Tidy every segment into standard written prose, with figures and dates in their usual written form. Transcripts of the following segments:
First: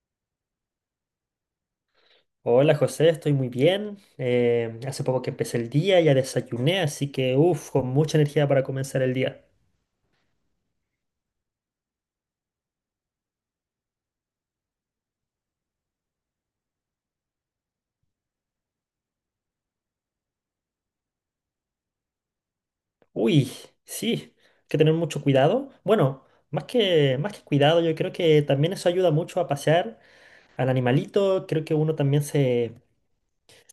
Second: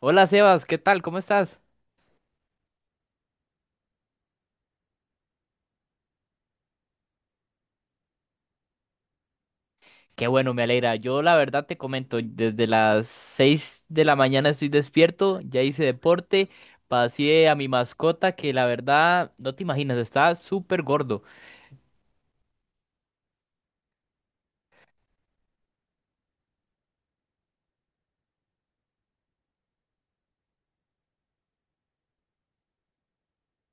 Hola Sebas, ¿qué tal? ¿Cómo estás? Hola José, estoy muy bien. Hace poco que empecé el día, ya desayuné, así que uff, con mucha energía para comenzar el día. Qué bueno, me alegra. Yo la verdad te comento, desde las 6 de la mañana estoy despierto, ya hice deporte, pasé a mi mascota que la verdad no te imaginas, está súper gordo. Uy, sí, hay que tener mucho cuidado. Bueno, más que cuidado, yo creo que también eso ayuda mucho a pasear al animalito. Creo que uno también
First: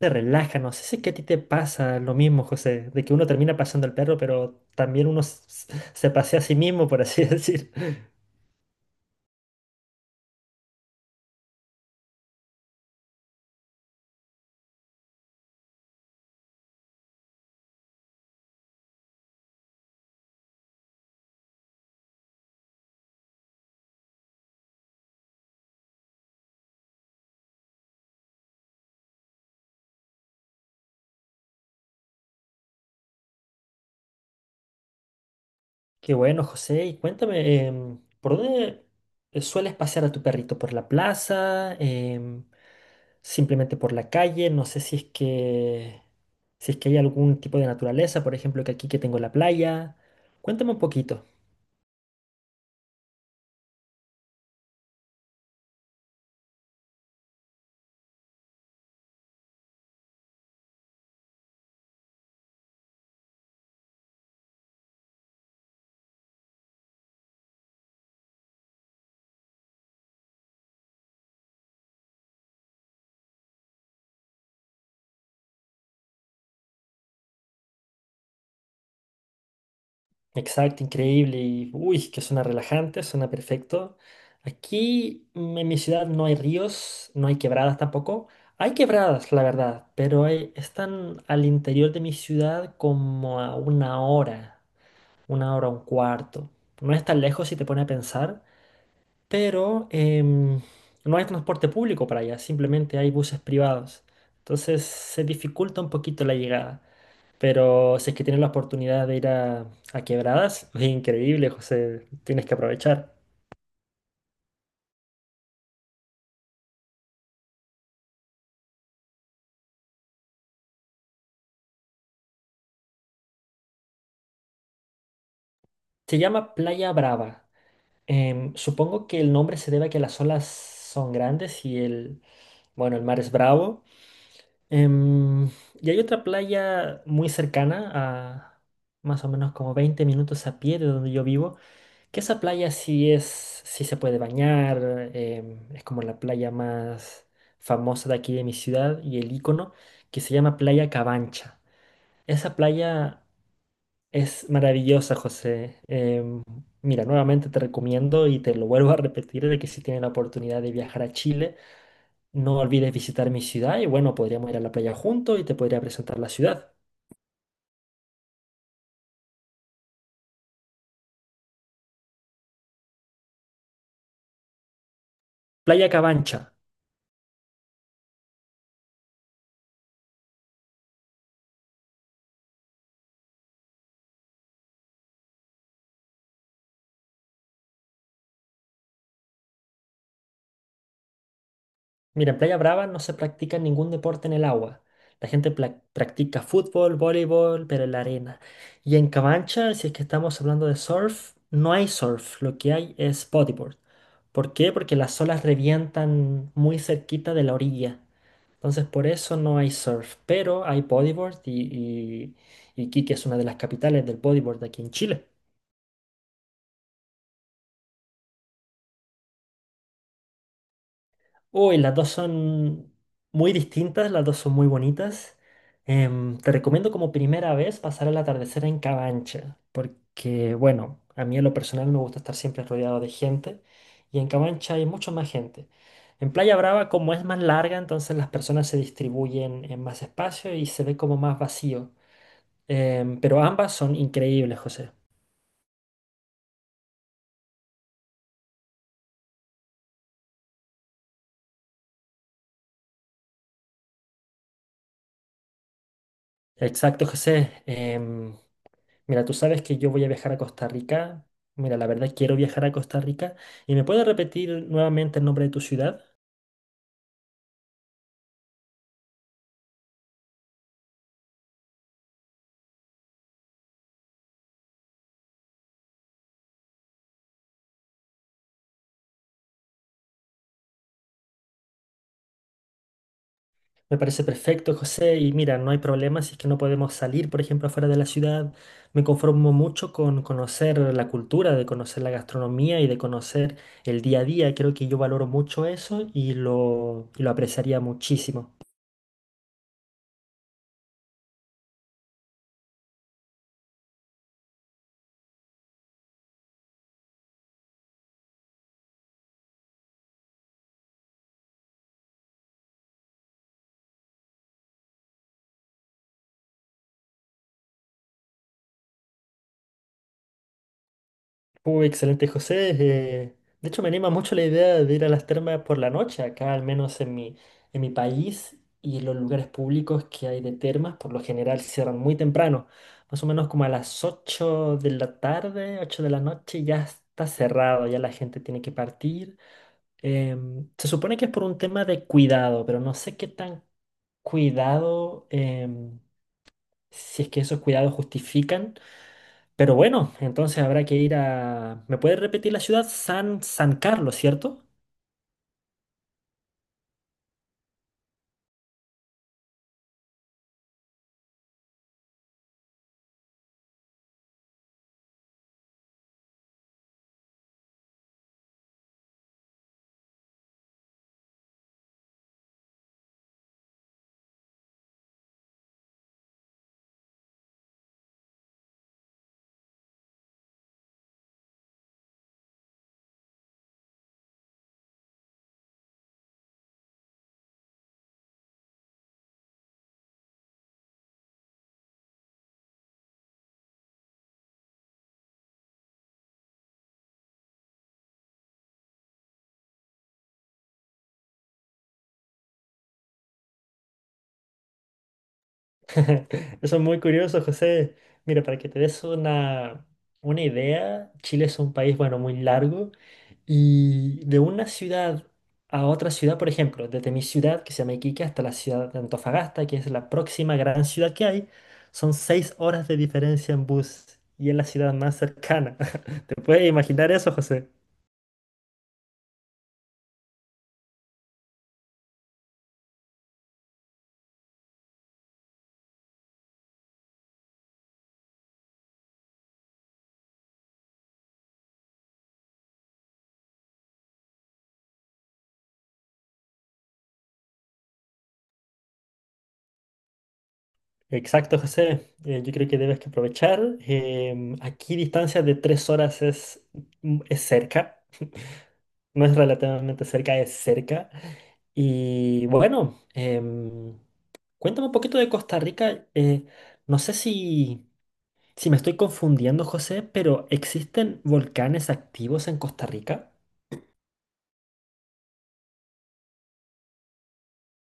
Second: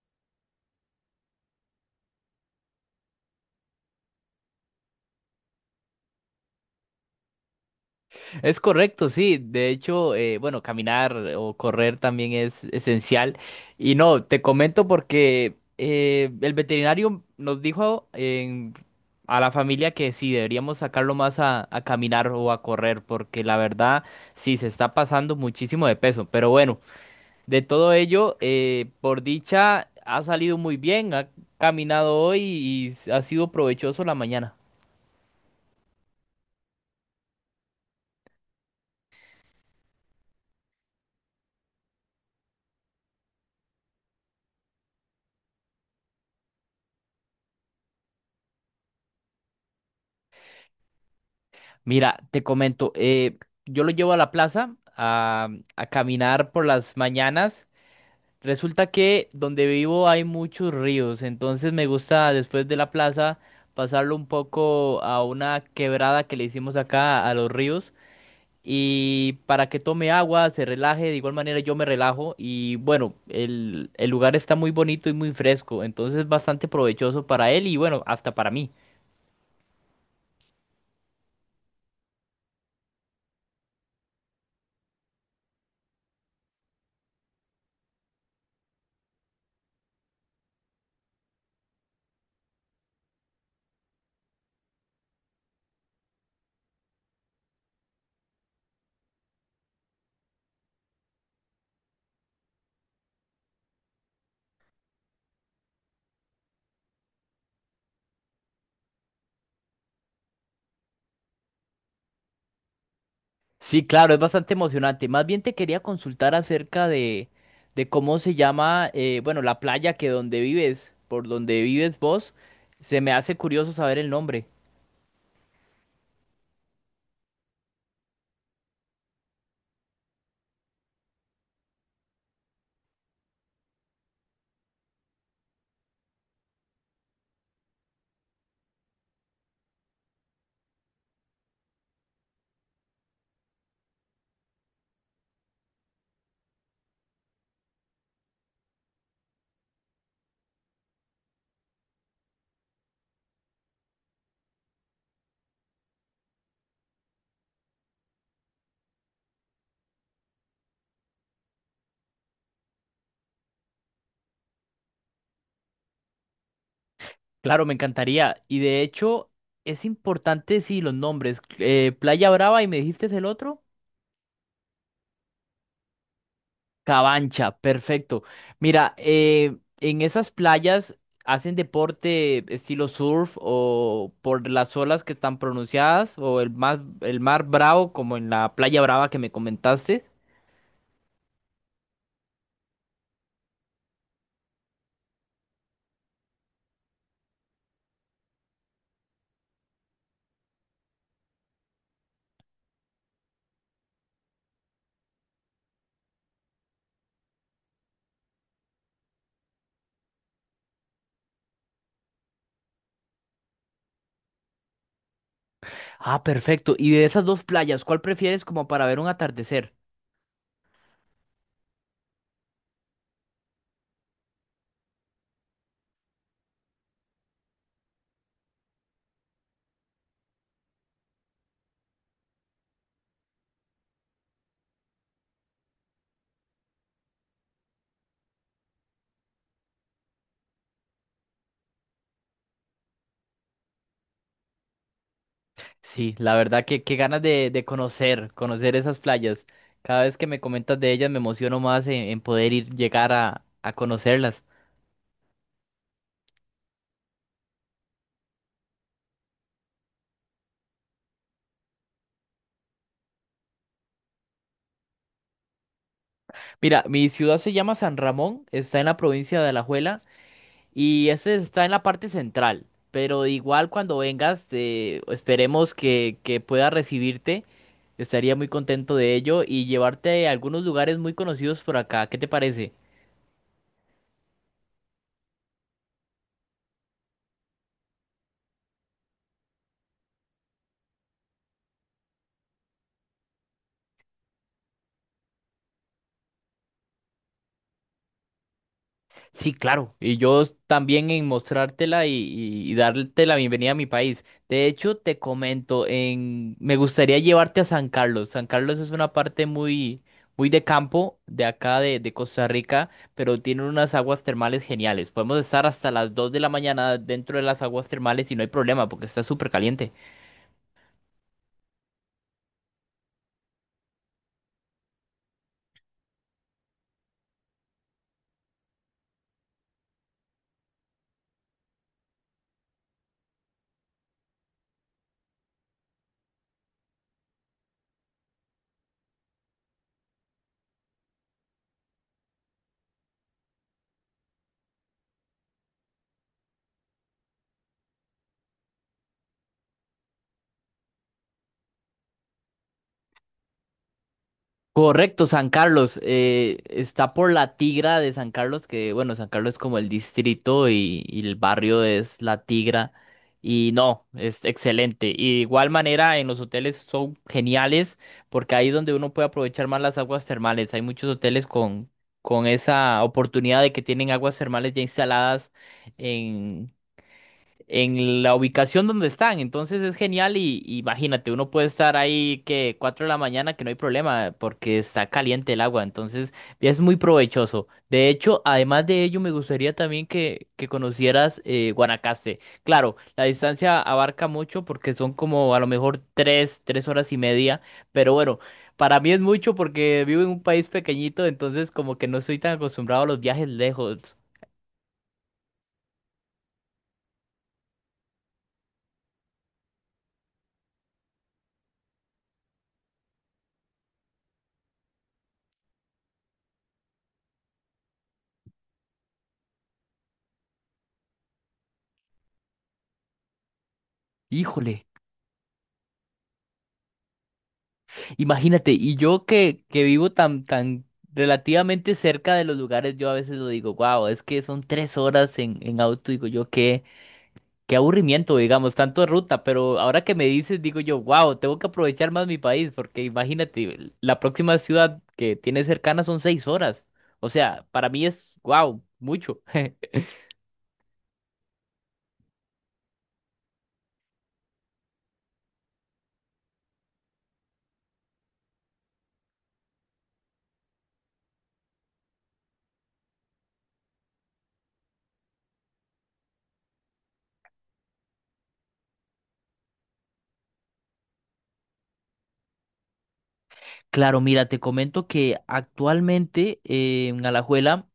se relaja. No sé si es que a ti te pasa lo mismo, José, de que uno termina paseando al perro, pero también uno se pasea a sí mismo, por así decir. Es correcto, sí. De hecho, bueno, caminar o correr también es esencial. Y no, te comento porque el veterinario nos dijo a la familia que sí, deberíamos sacarlo más a caminar o a correr, porque la verdad sí se está pasando muchísimo de peso. Pero bueno, de todo ello, por dicha, ha salido muy bien, ha caminado hoy y ha sido provechoso la mañana. Qué bueno, José. Y cuéntame, ¿por dónde sueles pasear a tu perrito? ¿Por la plaza? ¿Simplemente por la calle? No sé si es que hay algún tipo de naturaleza, por ejemplo, que aquí que tengo la playa. Cuéntame un poquito. Mira, te comento, yo lo llevo a la plaza a caminar por las mañanas. Resulta que donde vivo hay muchos ríos, entonces me gusta después de la plaza pasarlo un poco a una quebrada que le hicimos acá a los ríos y para que tome agua, se relaje, de igual manera yo me relajo y bueno, el lugar está muy bonito y muy fresco, entonces es bastante provechoso para él y bueno, hasta para mí. Exacto, increíble. Y uy, que suena relajante, suena perfecto. Aquí en mi ciudad no hay ríos, no hay quebradas tampoco. Hay quebradas, la verdad, pero están al interior de mi ciudad como a una hora. Una hora, un cuarto. No es tan lejos si te pone a pensar, pero no hay transporte público para allá, simplemente hay buses privados. Entonces se dificulta un poquito la llegada. Pero si es que tienes la oportunidad de a Quebradas, es increíble, José, tienes que aprovechar. Sí, claro, es bastante emocionante. Más bien te quería consultar acerca de cómo se llama, bueno, la playa que donde vives, por donde vives vos, se me hace curioso saber el nombre. Se llama Playa Brava. Supongo que el nombre se debe a que las olas son grandes bueno, el mar es bravo. Em, y hay otra playa muy cercana, a más o menos como 20 minutos a pie de donde yo vivo, que esa sí se puede bañar, es como la playa más famosa de aquí de mi ciudad y el icono, que se llama Playa Cabancha. Esa playa es maravillosa, José. Mira, nuevamente te recomiendo y te lo vuelvo a repetir de que si tienes la oportunidad de viajar a Chile, no olvides visitar mi ciudad y bueno, podríamos ir a la playa juntos y te podría presentar la ciudad. Claro, me encantaría. Y de hecho, es importante, sí, los nombres. Playa Brava y me dijiste el otro. Playa Cabancha. Cabancha, perfecto. Mira, en esas playas hacen deporte estilo surf o por las olas que están pronunciadas o el mar bravo como en la Playa Brava que me comentaste. Mira, en Playa Brava no se practica ningún deporte en el agua. La gente practica fútbol, voleibol, pero en la arena. Y en Cabancha, si es que estamos hablando de surf, no hay surf, lo que hay es bodyboard. ¿Por qué? Porque las olas revientan muy cerquita de la orilla. Entonces por eso no hay surf, pero hay bodyboard y Iquique es una de las capitales del bodyboard aquí en Chile. Ah, perfecto. Y de esas dos playas, ¿cuál prefieres como para ver un atardecer? Uy, las dos son muy distintas, las dos son muy bonitas. Te recomiendo como primera vez pasar el atardecer en Cabancha, porque bueno, a mí en lo personal me gusta estar siempre rodeado de gente y en Cabancha hay mucho más gente. En Playa Brava, como es más larga, entonces las personas se distribuyen en más espacio y se ve como más vacío. Pero ambas son increíbles, José. Sí, la verdad que qué ganas de conocer esas playas. Cada vez que me comentas de ellas me emociono más en poder ir, llegar a conocerlas. Exacto, José. Mira, tú sabes que yo voy a viajar a Costa Rica. Mira, la verdad quiero viajar a Costa Rica. ¿Y me puedes repetir nuevamente el nombre de tu ciudad? Mira, mi ciudad se llama San Ramón, está en la provincia de Alajuela. Y ese está en la parte central. Pero igual cuando vengas, esperemos que pueda recibirte. Estaría muy contento de ello y llevarte a algunos lugares muy conocidos por acá. ¿Qué te parece? Me parece perfecto, José. Y mira, no hay problema si es que no podemos salir, por ejemplo, afuera de la ciudad. Me conformo mucho con conocer la cultura, de conocer la gastronomía y de conocer el día a día. Creo que yo valoro mucho eso y lo apreciaría muchísimo. Sí, claro. Y yo también en mostrártela y darte la bienvenida a mi país. De hecho, te comento, en... me gustaría llevarte a San Carlos. San Carlos es una parte muy, muy de campo de acá de Costa Rica, pero tiene unas aguas termales geniales. Podemos estar hasta las 2 de la mañana dentro de las aguas termales y no hay problema porque está súper caliente. Uy, excelente, José. De hecho, me anima mucho la idea de ir a las termas por la noche, acá al menos en mi país y los lugares públicos que hay de termas, por lo general cierran muy temprano, más o menos como a las 8 de la tarde, 8 de la noche, ya está cerrado, ya la gente tiene que partir. Se supone que es por un tema de cuidado, pero no sé qué tan cuidado, si es que esos cuidados justifican. Pero bueno, entonces habrá que ir a... ¿Me puedes repetir la ciudad? San Carlos, ¿cierto? Correcto, San Carlos. Está por la Tigra de San Carlos, que bueno, San Carlos es como el distrito y el barrio es la Tigra. Y no, es excelente. Y de igual manera, en los hoteles son geniales porque ahí es donde uno puede aprovechar más las aguas termales. Hay muchos hoteles con esa oportunidad de que tienen aguas termales ya instaladas en la ubicación donde están. Entonces es genial y imagínate, uno puede estar ahí que 4 de la mañana que no hay problema porque está caliente el agua. Entonces es muy provechoso. De hecho, además de ello, me gustaría también que conocieras Guanacaste. Claro, la distancia abarca mucho porque son como a lo mejor tres horas y media, pero bueno. Para mí es mucho porque vivo en un país pequeñito, entonces como que no estoy tan acostumbrado a los viajes lejos. Eso es muy curioso, José. Mira, para que te des una idea, Chile es un país, bueno, muy largo y de una ciudad a otra ciudad, por ejemplo, desde mi ciudad, que se llama Iquique, hasta la ciudad de Antofagasta, que es la próxima gran ciudad que hay, son 6 horas de diferencia en bus y es la Híjole. ciudad más cercana. ¿Te puedes imaginar eso, José? Imagínate, y yo que vivo tan relativamente cerca de los lugares, yo a veces lo digo, wow, es que son 3 horas en auto, digo yo, qué aburrimiento, digamos, tanto de ruta, pero ahora que me dices, digo yo, wow, tengo que aprovechar más mi país, porque imagínate, la próxima ciudad que tiene cercana son 6 horas, o sea, para mí es, wow, mucho. Exacto, José. Yo creo que debes que aprovechar. Aquí distancia de 3 horas es cerca. No es relativamente cerca, es cerca. Y bueno, cuéntame un poquito de Costa Rica. No sé si, si me estoy confundiendo, José, pero ¿existen volcanes activos en Costa Rica? Claro, mira, te comento que actualmente en Alajuela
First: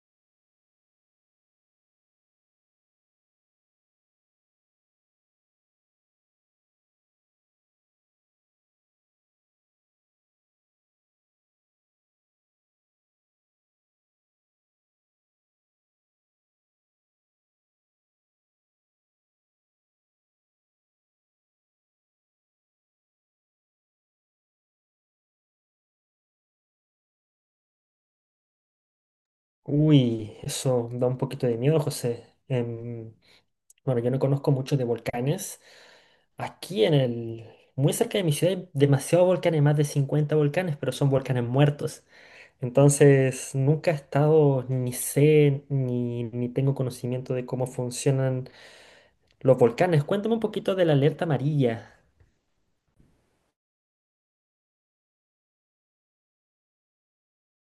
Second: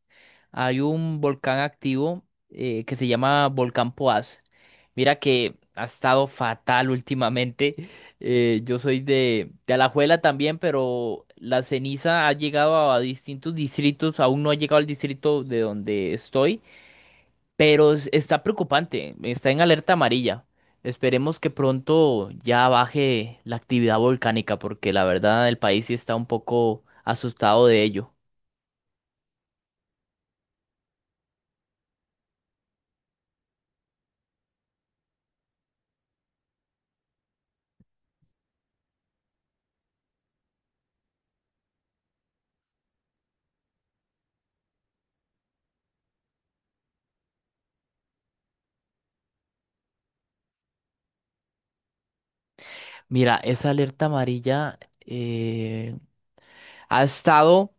hay un volcán activo que se llama Volcán Poás. Mira que ha estado fatal últimamente. Yo soy de Alajuela también, pero la ceniza ha llegado a distintos distritos. Aún no ha llegado al distrito de donde estoy, pero está preocupante. Está en alerta amarilla. Esperemos que pronto ya baje la actividad volcánica, porque la verdad el país sí está un poco asustado de ello. Uy, eso da un poquito de miedo, José. Bueno, yo no conozco mucho de volcanes. Aquí en el... Muy cerca de mi ciudad hay demasiados volcanes, más de 50 volcanes, pero son volcanes muertos. Entonces, nunca he estado, ni sé, ni tengo conocimiento de cómo funcionan los volcanes. Cuéntame un poquito de la alerta amarilla. Mira, esa alerta amarilla eh, ha estado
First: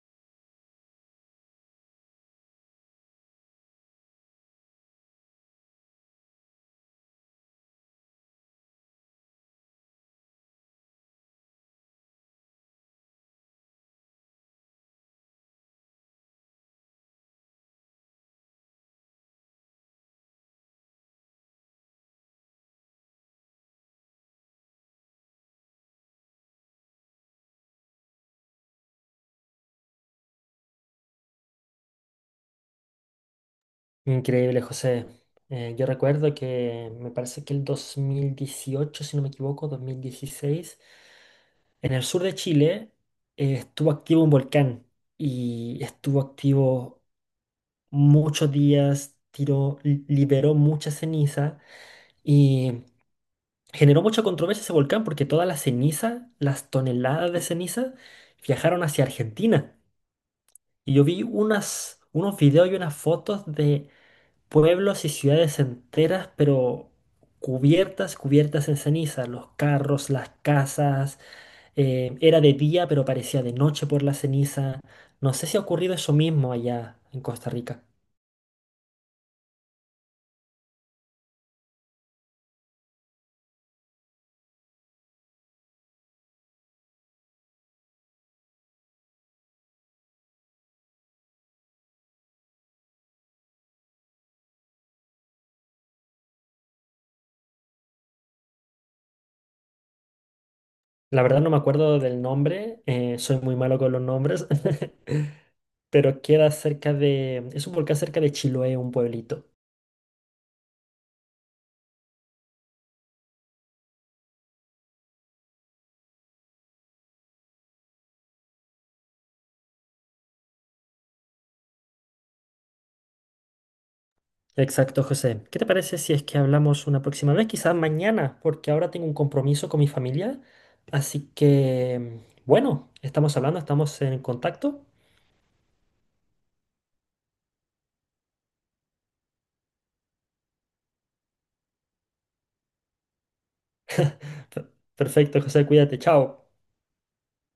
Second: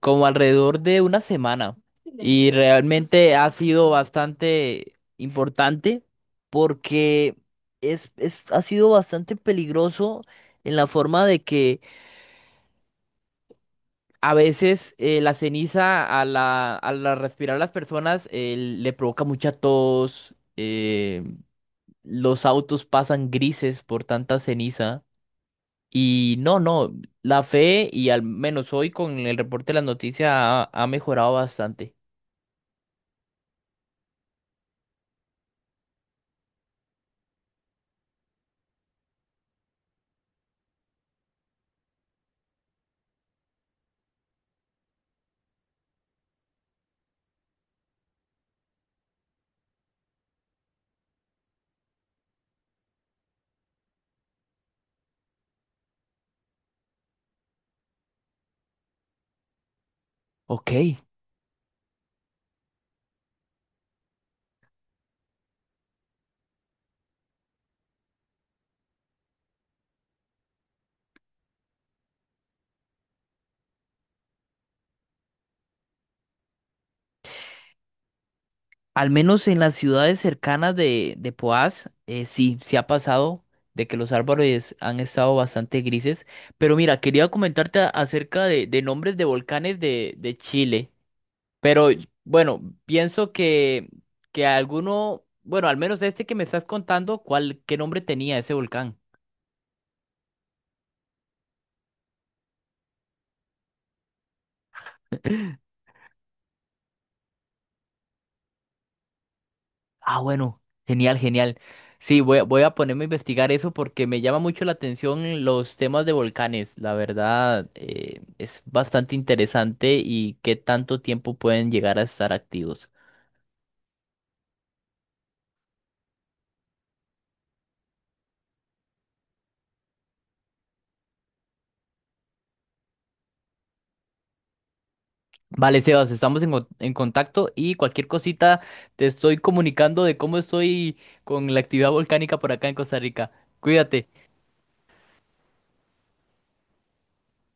como alrededor de una semana y realmente ha sido bastante importante porque ha sido bastante peligroso en la forma de que a veces la ceniza a la respirar las personas le provoca mucha tos, los autos pasan grises por tanta ceniza. Y no, no, la fe y al menos hoy con el reporte de las noticias ha mejorado bastante. Increíble, José. Yo recuerdo que me parece que el 2018, si no me equivoco, 2016, en el sur de Chile, estuvo activo un volcán y estuvo activo muchos días, liberó mucha ceniza y generó mucha controversia ese volcán porque toda la ceniza, las toneladas de ceniza, viajaron hacia Argentina. Ok. Y yo vi unos videos y unas fotos de pueblos y ciudades enteras, pero cubiertas, cubiertas en ceniza, los carros, las casas, era de día, pero parecía de noche por la ceniza. No sé si ha ocurrido eso mismo allá en Costa Rica. Al menos en las ciudades cercanas de Poás, sí, sí ha pasado de que los árboles han estado bastante grises. Pero mira, quería comentarte acerca de nombres de volcanes de Chile. Pero bueno, pienso que alguno, bueno, al menos este que me estás contando, ¿cuál, qué nombre tenía ese volcán? La verdad no me acuerdo del nombre, soy muy malo con los nombres, pero queda cerca de... Es un volcán cerca de Chiloé, un pueblito. Ah, bueno, genial, genial. Sí, voy a ponerme a investigar eso porque me llama mucho la atención los temas de volcanes. La verdad, es bastante interesante y qué tanto tiempo pueden llegar a estar activos. Exacto, José. ¿Qué te parece si es que hablamos una próxima vez? Quizás mañana, porque ahora tengo un compromiso con mi familia. Así que, bueno, estamos hablando, estamos en contacto. Vale, Sebas, estamos en contacto y cualquier cosita te estoy comunicando de cómo estoy con la actividad volcánica por acá en Costa Rica. Cuídate. Per- Perfecto, José, cuídate, chao.